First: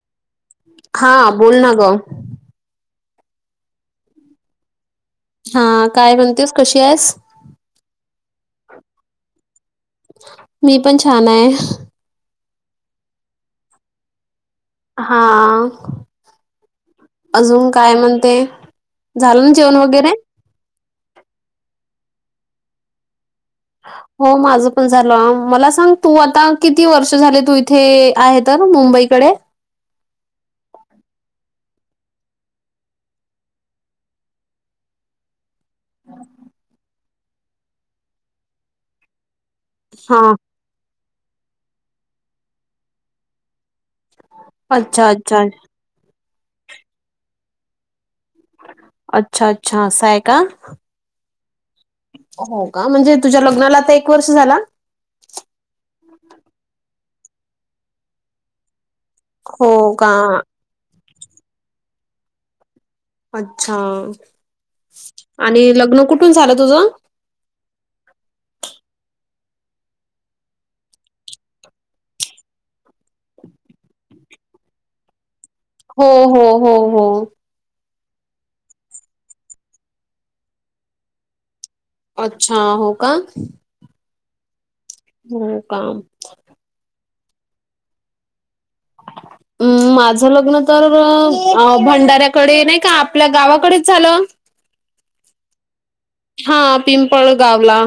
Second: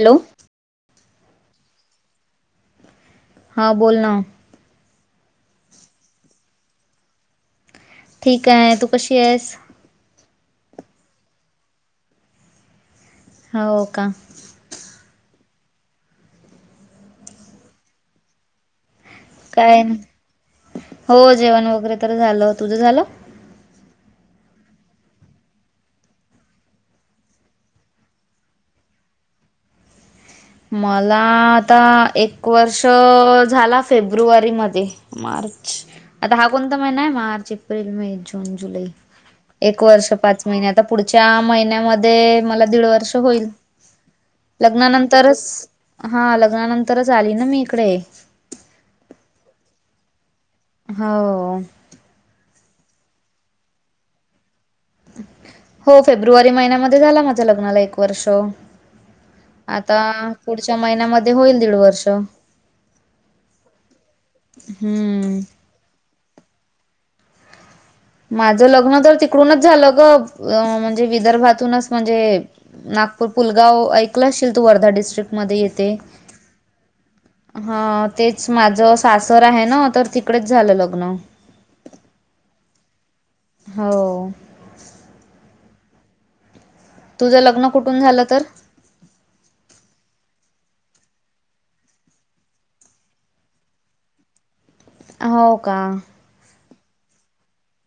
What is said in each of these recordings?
Hello. हा बोल ना गं. हां बोल ना हा काय म्हणतेस कशी आहेस? ठीक हाय तू कशी आहेस? मी पण छान हाय. हो का? हा अजून काय म्हणते? झालं ना जेवण काय वगैरे? नाही हो जेवण वगैरे तर झालं तुझं झालं? हो माझं पण झालं मला सांग तू आता किती वर्ष झाले तू इथे आहेत? तर मुंबईकडे मला आता एक वर्ष झाला फेब्रुवारीमध्ये मार्च आता हा कोणता महिना आहे मार्च, एप्रिल, मे, जून, जुलै एक वर्ष हा पाच महिने आता पुढच्या महिन्यामध्ये मला दीड वर्ष होईल. अच्छा लग्नानंतरच हा लग्नानंतरच आली ना मी इकडे अच्छा अच्छा असंय का हो हो का म्हणजे तुझ्या लग्नाला आता एक वर्ष झाला हो फेब्रुवारी महिन्यामध्ये झाला माझ्या लग्नाला एक वर्ष हो आता का पुढच्या महिन्यामध्ये होईल दीड वर्ष. अच्छा हम्म. आणि लग्न कुठून झालं तुझं? माझं लग्न तर तिकडूनच झालं ग अ म्हणजे विदर्भातूनच म्हणजे नागपूर पुलगाव ऐकलं असशील तू वर्धा डिस्ट्रिक्ट मध्ये येते. हो हो हो हो हा तेच माझं सासर आहे, ना तर तिकडेच झालं लग्न. अच्छा हो का. हो. होय का. तुझं लग्न कुठून झालं तर? अ. माझ लग्न तर अ भंडाऱ्याकडे नाही का आपल्या गावाकडेच झालं. हो का. हा पिंपळ गावला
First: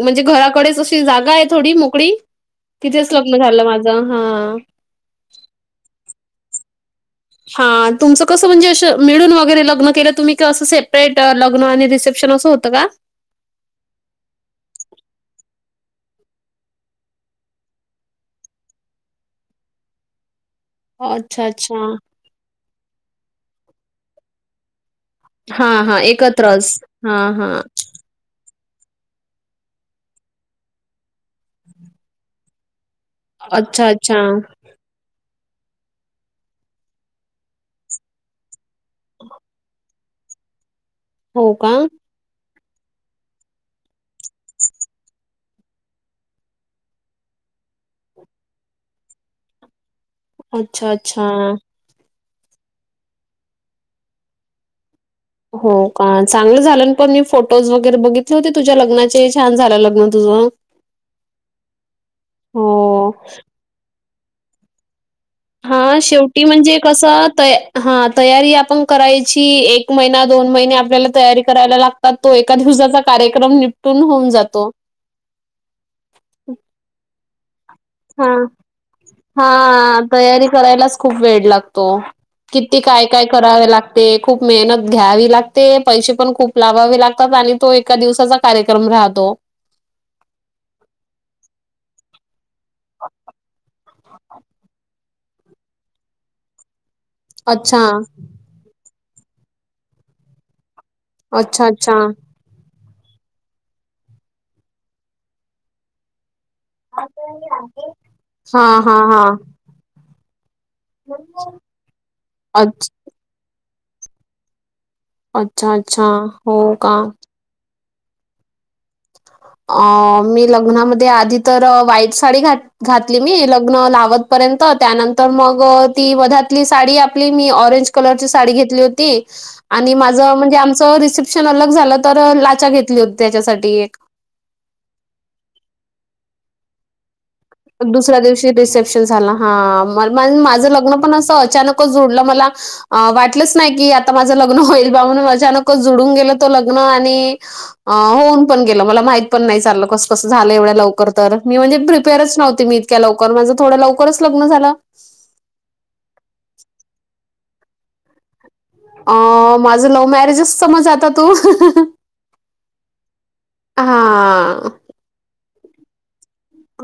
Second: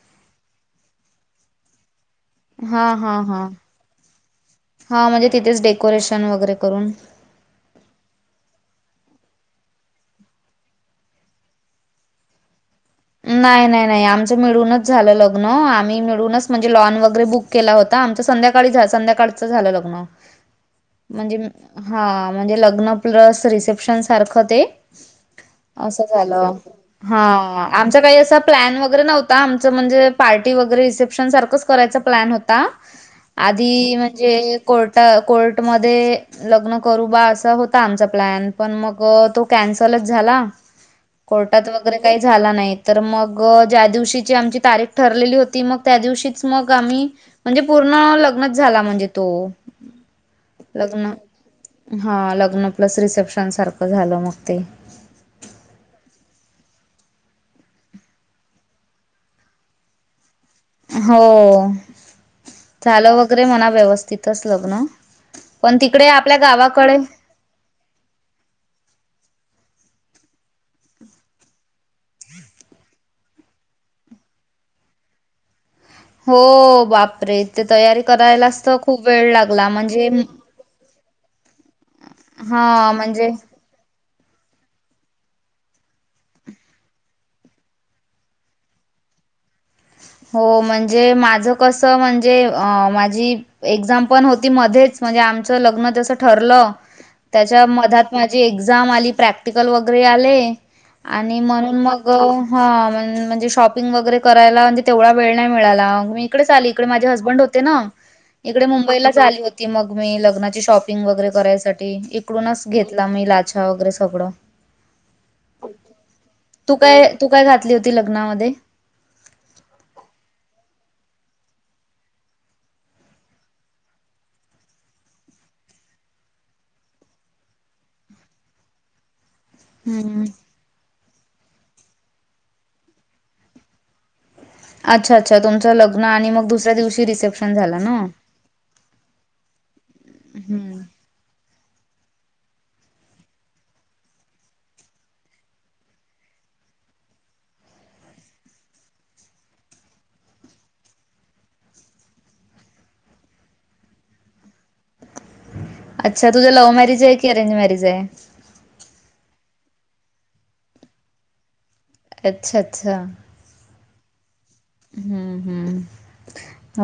म्हणजे घराकडेच अशी जागा आहे थोडी मोकळी. हा तिथेच हा लग्न हा झालं माझं हां. हां म्हणजे तिथेच डेकोरेशन वगैरे करून. हा तुमचं कसं म्हणजे अश मिळून वगैरे लग्न केलं तुम्ही काय असं सेपरेट लग्न आणि रिसेप शन असं होतं का? नाही नाही नाही आमचं मिळूनच झालं लग्न, आम्ही मिळूनच म्हणजे लॉन वगैरे बुक केला होता आमचं संध्याकाळी संध्याकाळच झालं लग्न म्हणजे अच्छा, अच्छा. हा म्हणजे लग्न प्लस रिसेप्शन सारखं ते हां, हां. असं झालं एकत्रच. हां. आमचा काही असा प्लॅन वगैरे नव्हता. आमचं म्हणजे पार्टी वगैरे रिसेप्शन सारखंच करायचा प्लॅन होता. अच्छा आधी अच्छा. म्हणजे कोर्टा कोर्टमध्ये लग्न करू बा असा होता आमचा प्लॅन पण मग तो कॅन्सलच झाला. हो कोर्टात का? वगैरे काही झाला नाही. तर मग ज्या दिवशीची आमची तारीख ठरलेली होती. मग त्या दिवशीच मग आम्ही म्हणजे पूर्ण लग्नच झाला म्हणजे तो अच्छा लग्न अच्छा. हा लग्न प्लस रिसेप्शन सारखं झालं मग ते. हो का? चांगलं झालं ना पण. मी फोटोज वगैरे बघितले होते तुझ्या लग्नाचे. छान झालं लग्न तुझं. हो. हो. झालं वगैरे म्हणा, व्यवस्थितच लग्न. पण हां तिकडे आपल्या शेवटी म्हणजे गावाकडे कसं त हा. तयारी आपण करायची. एक महिना दोन महिने आपल्याला तयारी करायला लाग ता. तो एका दिवसाचा कार्यक्रम निपटून होऊन जातो. हो बापरे. ते तयारी हा. करायलाच तर खूप वेळ लागला हां म्हणजे तयारी करायलाच खूप वेळ लागतो. किती हा काय काय म्हणजे करावे लाग ते. खूप मेहनत घ्यावी लागते. पैसे पण खूप लागावे लागतात. आणि तो एका दिवसाचा कार्यक्रम राहतो. हो म्हणजे माझं कसं म्हणजे अ माझी एक्झाम पण होती मध्येच. म्हणजे आमचं लग्न जसं ठरलं. तेच्या अच्छा, मधात माझी एक्झाम आली. प्रॅक्टिकल वगैरे आले. आणि अच्छा, म्हणून अच्छा. मग, हा म्हणजे शॉपिंग वगैरे करायला म्हणजे तेवडा वेळ नाही मिळाला. मी इकडेच आली इकडे माझे हसबंड होते ना. इकडे हां, हां, मुंबईलाच हां. आली हो ती मग मी लग्नाची शॉपिंग वगैरे करायसाठी. इकडूनच अच्छ घेतला मी लाछा वगैरे सगळं. अच्छा, अच्छा. हो का? तु काय घातली होती. लग्नामध्ये? अ मी लग्नामध्ये आधी तर व्हाईट साडी घात घातली मी. लग्न लावतपर्यंत. त्यानंतर मग ती वधतली साडी आपली मी ऑरेंज कलरची साडी घेतली होती. आणि हं. माझं म्हणजे आमचं रिसेप्शन अलग झालं. तर लाचा घेतली होती त्याच्यासाठी एक. अच्छा, अच्छा. तुमचं लग्न मग दुसऱ्या दिवशी रिसेप्शन झाला ना दुसऱ्या दिवशी रिस प्शन झाला हा. माझ हम्म. लग्न पण अस अचानकच जोडलं. मला अ वाटलंच नाही की आता माझं लग्न होईल बा. म्हणून अचानकच जुडून गेलं तो लग्न. आणि होऊन पण गेलं. मला माहित पण नाही चालं. कस कसं झालं एवढ्या लवकर तर. मी म्हणजे प्रिपेअरच नवते मी इतक्या लवकर. माझं थोडं लवकरच लग्न झालं. अच्छा तुझं लव्ह मॅरिजे की, अरेंज मॅरेजे? अ माझं लव्ह मॅरेजच समज आता तू. अच्छा, अच्छा. हा. हम्म हम्म.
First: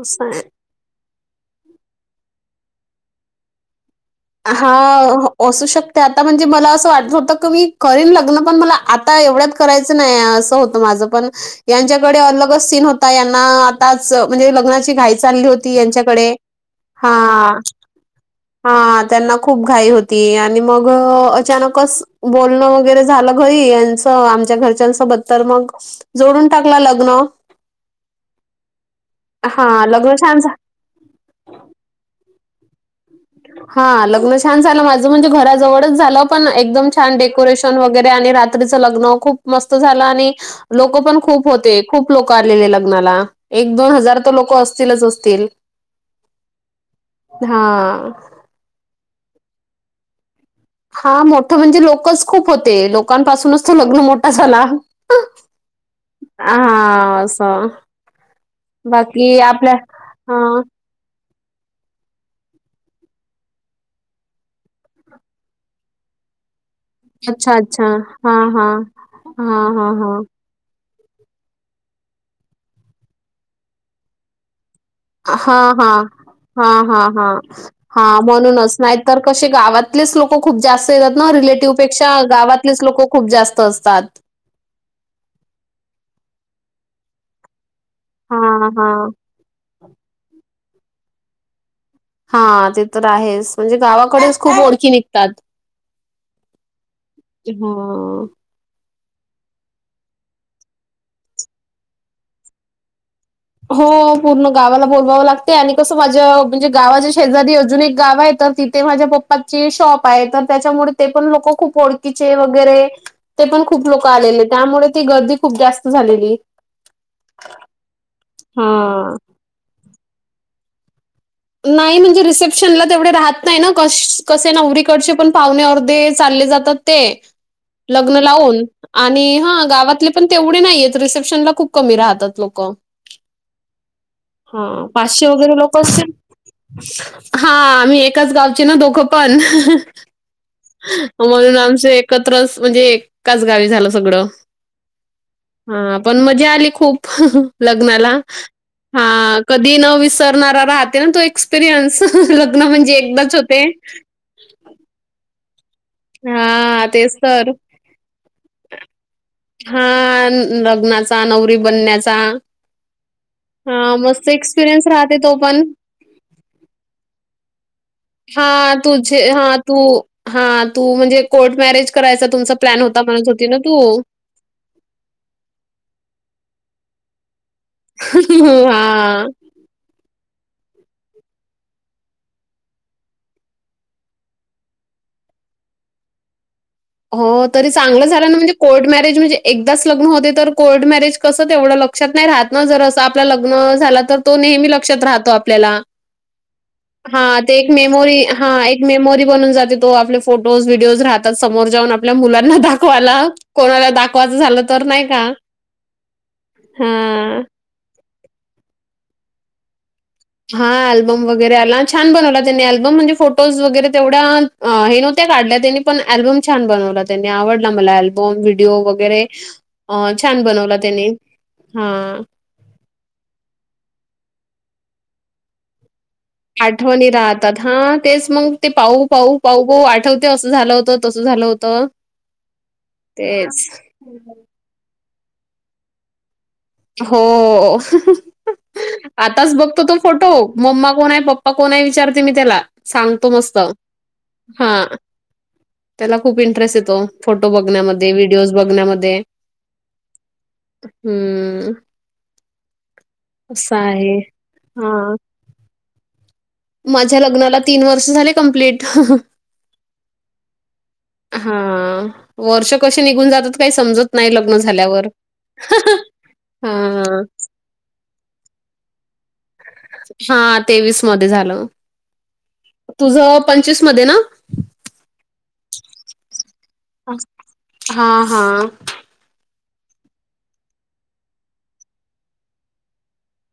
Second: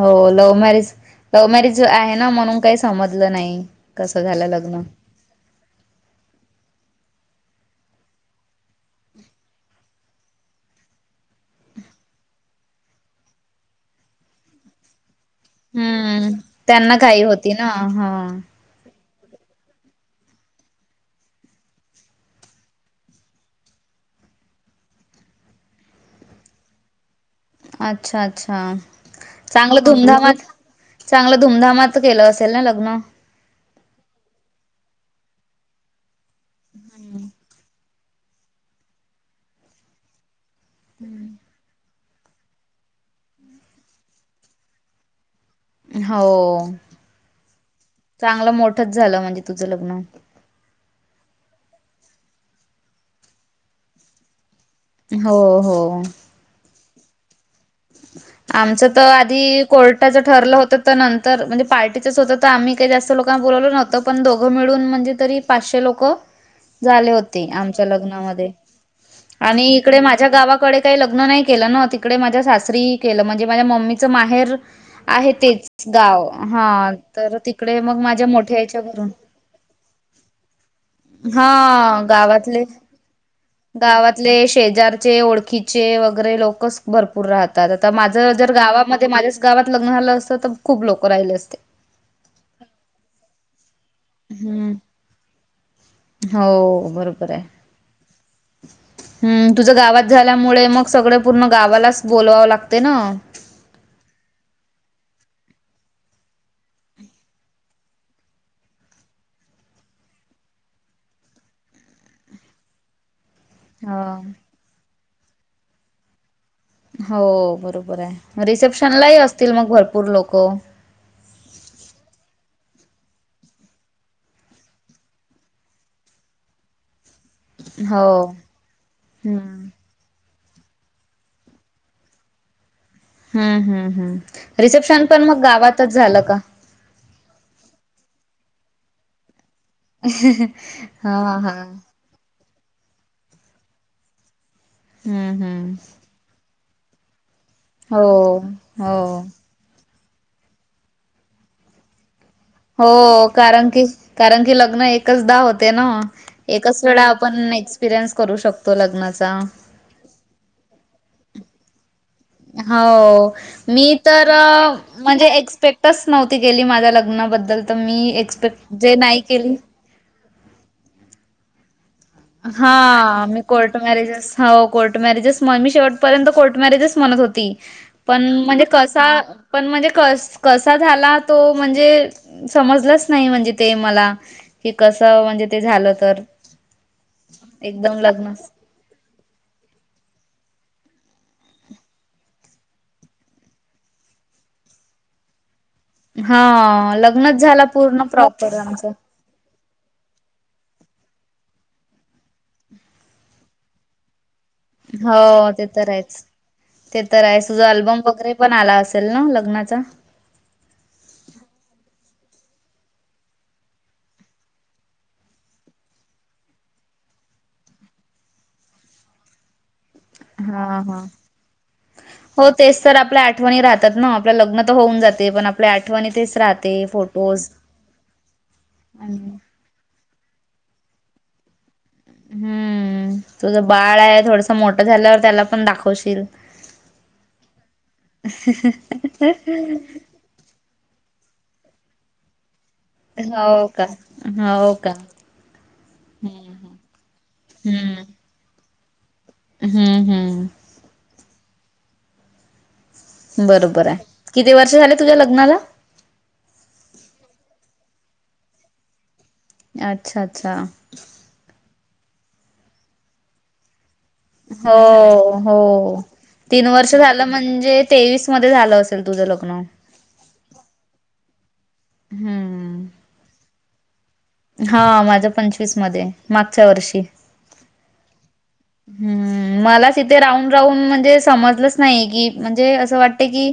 असं आहे. लव्ह मॅरेज लव मॅरेज आहे ना. म्हणून काही समजलं नाही. कसं झालं लग्न हा. असू शकते. आता म्हणजे मला असं वाटत होतं का? मी करीन लग्न. पण मला आता एवढ्यात करायचं नाही. असं होतं माझं. पण यांच्याकडे अलगच सीन होता. यांना आताच म्हणजे लग्नाची घाई चालली होती हम्म यांच्याकडे. त्यांना घाई होती हा. ना हा हा. त्यांना खूप घाई होती. आणि मग, अचानकच बोलणं वगैरे झालं घरी. आमच्या घरच्यां सोबत. तर मग जोडून टाकला लग्न. अच्छा, अच्छा. चांगलं हां, लग्न छान धूमधामात चांगलं धूमधामात केलं असेल ना लग्न? हा लग्न छान झालं माझ म्हणजे घराजवळच झालं पण एकदम छान डेकोरेशन वगैरे आणि रा रात्रीच लग्न खूप मस्त झालं आणि लोक पण खूप होते. खूप लोक आलेले लग्नाला, एक दोन हजार तर लोक असतीलच असतील. हो, हा चांगलं मोठच झालं म्हणजे तुझं लग्न. हा मोठ म्हणजे लोकच खूप होते लोकांपासूनच तो लग्न मोठा झाला. हो हो. हा अस. आमच तर आधी कोर्टाच हा ठरलं होत. तर नंतर म्हणजे पार्टीचं होतं तर आम्ही काही जास्त लोकांना बोलवलं नव्हतं पण दोघं मिळून म्हणजे तरी पाचशे लोक [inaudible] झाले होते अच्छा आमच्या अच्छा हा लग्नामध्ये, हा हा आणि हा इकडे हा माझ्या गावाकडे ते लग्न नाही केलं न तिकडे माझ्या सासरी केलं म्हणजे माझ्या मम्मीचं माहेर आहे हा तेच हा, गाव हा हा हा, तर तिकडे मग हा माझ्या मोठ्या म्हणूनच याच्या नाही घरून तर कसे गावात तलेच लोक खूप जास्त येतात ना हा रिलेटिव्हपेक्षा गावातलेच लोक खूप जास्त असतात. ले शेजारचे ओळ खिचे वगैरे लोकच भरपूर राहतात आता माझं जर हां, गावामध्ये हां. माझ्या गावात लग्न झालं असतं तर खूप लोक राहिले असते. हा ते तर आहेच म्हणजे गावा कडेच खूप हम्म. ओळखी निघतात, हो बरोबर ह. हम् तुझं गावात झाल्यामुळे मग सगळे पूर्ण गावालाच बोलवावं लागते न. हो पूर्ण गावाला बोलवावं लागते आणि कसं माझ्या म्हणजे गावाच्या शेजारी अजून एक गाव आहे तर ति ते माझ्या पप्पाचे शॉप आहे तर त्याच्यामुळे ते पण लोक खूप ओळखीचे वगैरे ते पण खूप लोक हा आलेले त्यामुळे ती गर्दी खूप जास्त झालेली. हो बरोबर आहे, हां. रिसेप्शनलाही असतील मग भरपूर लोक? नाही म्हणजे रिसेप्शनला तेवढे राहत नाही ना कश - कसे नावरीकडचे पण पाहुणे अर्धे चालले जातात. ते, लग्न हो लावून, आणि हा हम्म. गावातले पण तेवढे नाहीेत रिसेप्शन ला खूप कमी राहतात लोक. हा हा हा, रिसेप्शन पण मग गावातच झालं का? हा आम्ही एकाच गावचे ना दोघं पण. हा हा. म्हणून आमचं एकत्रच म्हणजे एकाच गावी झालं सगळं. हा हा. हां, पण मजा आली खूप हो लग्नाला, हा. हो. कधी न विसरणारा राहते ना तो एक्सपिरियन्स लग्न म्हणजे हो एकदाच होते. कारण की कारण की लग्न एकचदा होते न. एकच हां, वेळा तेच आपण तर. एक्सपिरियन्स करू शकतो लग्नाचा. हा लग्नाचा नवरी बनण्याचा. हो, मी हा मस्त तर, एक्सपिरियन्स राहते म्हणजे तो पण. एक्सपेक्ट टस नव्हती गेली माझ्या लग्नाबद्दल तर मी. एक्सपेक्ट हा जे तुझे नाही केली हा तू, हा तू म्हणजे कोर्ट मॅरेज करायचा तुमचा प्लॅन होता म्हणत होती न तु. हवा कोर्ट मॅरेजेस म्हण मी शेवटपर्यंत कोर्ट मॅरेजेच म्हणत होती. पण म्हणजे कसा हां. पण म्हणजे क - कसा झाला तो म्हणजे समजलाच नाही म्हणजे ते मला. हे कसं म्हणजे ते झालं तर. हो, तरी एकदम चांगलं झालं ना लग्न म्हणजे कोर्ट मॅरेज म्हणजे, एकदाच लग्न होते, तर कोर्ट मॅरेज कसं तेवढं लक्षात नाही राहत ना, जर असं आपलं लग्न झाल तर तो नेहमी लक्षात राहतो आपल्याला. हा हा, लग्नच ते झाला एक पूर्ण मेमोरी, हा, प्रॉपर एक आमचं. मेमोरी बनून जाते तो आप फोटो व्हिडिओ राहतात, समोर जाऊन आपल्या मुलांना दाखवायला, कोणाला दाखवाचं झालं तर नाही का. हो, ते तर आहेच, ते तर आहे, हा. तुझा अल्बम वगैरे पण आला असेल ना, लग्नाचा? हा, अल्बम वगैरे आला, छान बनवला त्यांनी अल्बम, म्हणजे फोटोज वगैरे तेवढा अ हे नव्हत्या काढल्या त्यांनी पण अल्बम छान बनवला त्यांनी, आवडला मला, अल्बम, व्हिडिओ वगैरे अ छान हा बनवला हा. त्यानी, हा. हो, तेच तर, आपल्या आठवणी राहतात ना, आपल्या लग्न तर होऊन जाते, पण आपल्या तेस आठवणी राहतात, हा, तेच मग ते पाहू पाहू पाहू पाहू, आठवत ते असं झालं होतं, तसं झालं होतं. हम्म! तुझ तेच बाळ आहे, थोडस मोठं झाल्यावर त्याला पण दाखवशील हो, आताच बघतो तो फोटो हो, मम्मा कोण आहे? पप्पा कोण आहे? विचारते मी त्याला. सांगतो मस्त, हो का हो हा. का त्याला खूप इंटरेस्ट येतो, फोटो हम्म. बघण्यामध्ये, व्हिडिओज बघण्यामध्ये. हम्म! हम्म हम्म! बरोबर आहे, किती वर्ष झाले तुझ्या हां. लग्नाला? माझ्या लग्नाला तीन वर्ष झाले कंप्लीट. अच्छा अच्छा. हा, वर्ष कसे निघून जातात काय समजत नाही लग्न हो, झाल्यावर. हो, तीन वर्ष हां. झालं म्हणजे तेवीस मध्ये झालं असेल तुझं लग्न? हा, तेवीस मध्ये झालं. हम्म तुझ पंचवीस मध्ये ना? हा, माझ् पंचवीस मध्ये, मागच्या वर्षी हा हा. हम्म! मला तिथे राहून राहून म्हणजे समजलंच नाही, की म्हणजे असं वाटते की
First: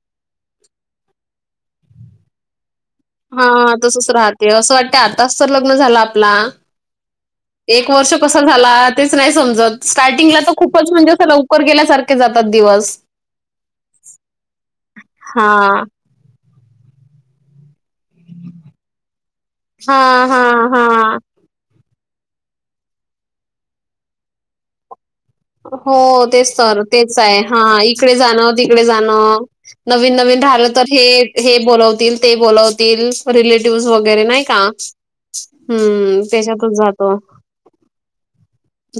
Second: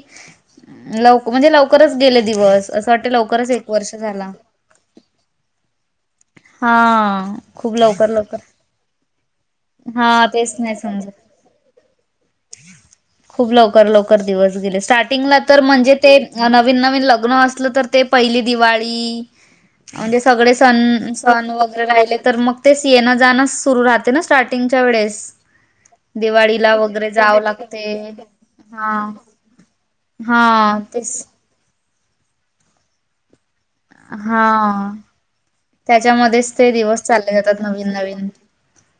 लव म्हणजे लवकरच गेले दिवस वाटते लवकरच एक हा, वर्ष तसच झाला राहते, असं वाटते आताच तर लग्न झालं आपला. हा खूप एक लवकर वर्ष कस लवकर झाला, तेच नाही समजत, हा स्टार्टिंगला तर तेच नाही खूपच समजत म्हणजे ल गेल्यासारखे जातात दिवस. खूप लवकर लवकर दिवस गेले, स्टार्टिंगला तर हां. म्हणजे ते नवीन नवीन लग्न असलं तर ते, पहिली दिवाळी, म्हणजे हां, सगळे हां, सन, हां. सन वग राहिले तर, मग ते येणं जाणं सुरु राहते ना स्टार्टिंगच्या वेळेस. हो, तेच दिवाळीला तर, वगैरे तेच आहे जावं हा, लागते इकडे जाणं तिकडे हा जाणं नवीन नवीन धारलं हा तर हे तेच हे बोलवतील, ते बोलवतील, रिलेटिव्हज वगैरे नाही का. हा हम्म! त्याच्यामध्येच ते त्याच्यातच दिवस जातो. चालले जातात नवीन नवीन,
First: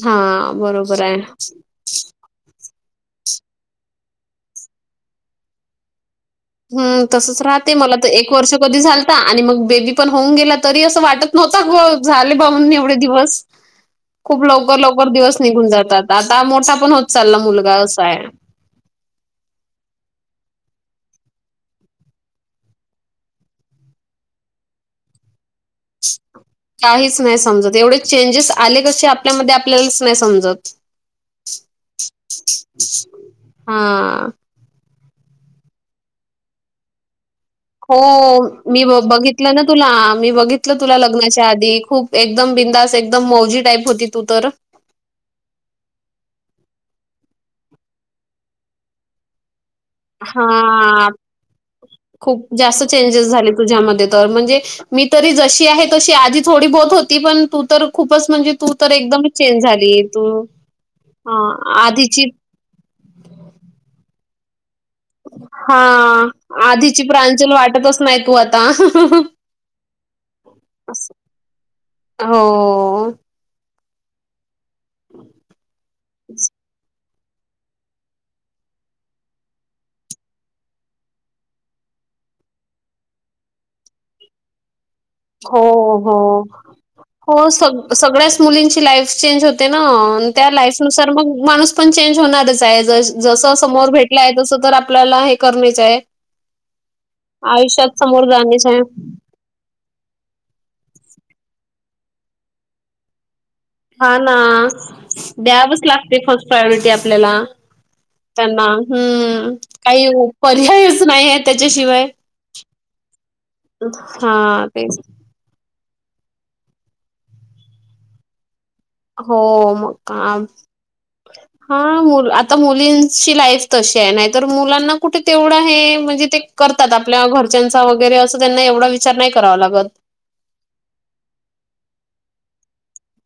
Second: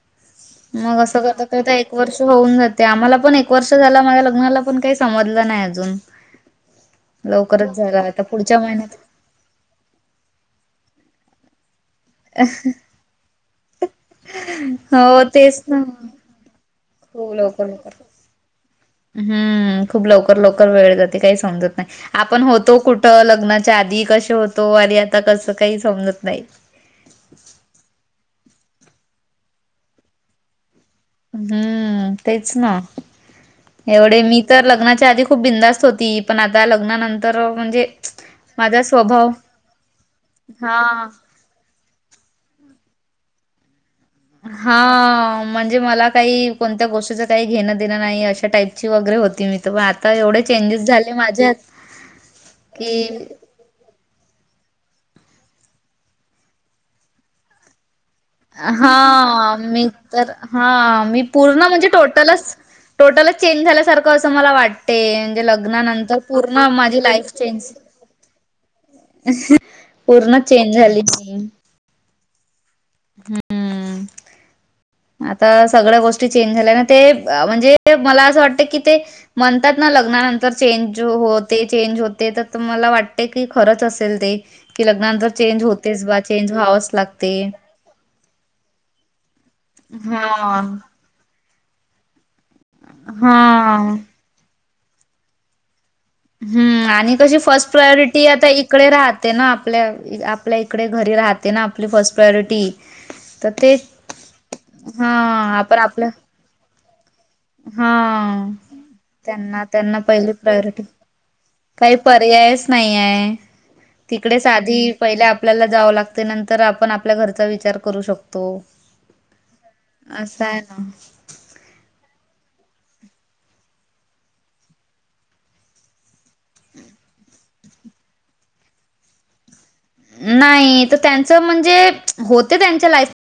हां, मग बरोबर आहे. असं करता करता एक वर्ष होऊन जाते आम्हाला पण एक वर्ष झाला माझ्या लग्नाला पण काय समजलं नाय अजून. हम् तसच राहते लवकरच मला झाला तर आता एक वर्ष पुढच्या कधी महिन्यात झालं आणि मग बेबी पण होऊन गेला तरी असं वाटत नव्हता झाले बाबा एवढे दिवस. खूप लवकर लवकर हो दिवस तेच निघून ना जातात आता मोठा पण होत खूप चालला लवकर मुलगा लवकर असाय. हम्म खूप लवकर लवकर वेळ जाते काय समजत नाय. आपण होतो कुठं लग्नाच्या आधी कशे होतो आणि आता कसं काही समजत नाय. काहीच नाय समजत एवढे चेंजेस आले कसे आपल्यामध्ये आपल्यालाच नाय समजत. हम्म तेच ना एवढे हां. मी तर लग्नाच्या आधी खूप बिंदास्त होती पण आता लग्नानंतर म्हणजे हो माझा मी स्वभाव बघितलं ना तुला मी बघितलं तुला हा. लग्ना आधी खूप एकदम बिंदास एकदम मौजी टाईप होती तू तर. हा म्हणजे मला काही कोणत्या गोष्टीचं काही घेणं देणं नाही अशा टाईपची वगैरे होती मी तर पण आ हा खूप जास्त की चेंजेस झालेत. तुझ्यामध्ये तर म्हणजे मी तरी जशी आहे तशी आधी थोडी बोत होती पण तू तर खूपच म्हणजे तू तर एकदमच हा चेंज मी झाली तू तर हा मी पूर्ण हां म्हणजे आधीची टोटलच टोटलच चेंज झाल्यासारखं असं मला वाटं ते म्हणजे लग्नानंतर हां. पूर्ण माझी आधीची लाईफ प्रांजल चेंज वाटतच नाही तू आता. पूर्ण चेंज झाली की. हो. हम्म आता सगळ्या गोष्टी चेंज झाल्या ना ते अ -म्हणजे मला असं वाटत की ते म्हणतात ना लग्नानंतर चेंज होते चेंज होते तर मला वाटते की खरंच असेल ते. कि लग्नानंतर चेंज हो, होतेच बा चेंज हो. व्हावंच हो लागते. सग सगळ्याच मुलींची लाईफ चेंज होते ना त्या हा लाईफ नुसार मग माणूस पण चेंज होणारच हाय. जस समोर हा भेटलाय तस तर आपल्याला हे करनेच हाय. हम्म आणि कशी फर्स्ट प्रायोरिटी आता जाणेच आहे. इकडे राह ते ना आपल्या आपल्या इकडे घरी राहते ना आपली फर्स्ट प्रायोरिटी. तर ते हा ना हा आपण द्यावच आपलं लागते फर्स्ट प्रायोरिटी आपल्याला. हा त्यांना हम्म त्यांना त्यांना काही पहिली प्रायोरिटी पर्यायच नाय या त्याच्याशिवाय. नाहीये तिकडेच हां आधी तेच. पहिल्या आपल्याला जावं लागतय नंतर आपण आपल्या घरचा विचार करू शकतो. हो म असं काम आहे ना हा मुल आता मुलींची लाईफ तशी आहे नाय तर मुलांना कुठे तेवढं हाय म्हणजे ते करतात आपल्या घरच्यांचा वगैरे असं त्यांना एवढा विचार नाय करावा लागत. नाय तर त्यांचं म्हणजे होत त्यांच्या लाईफ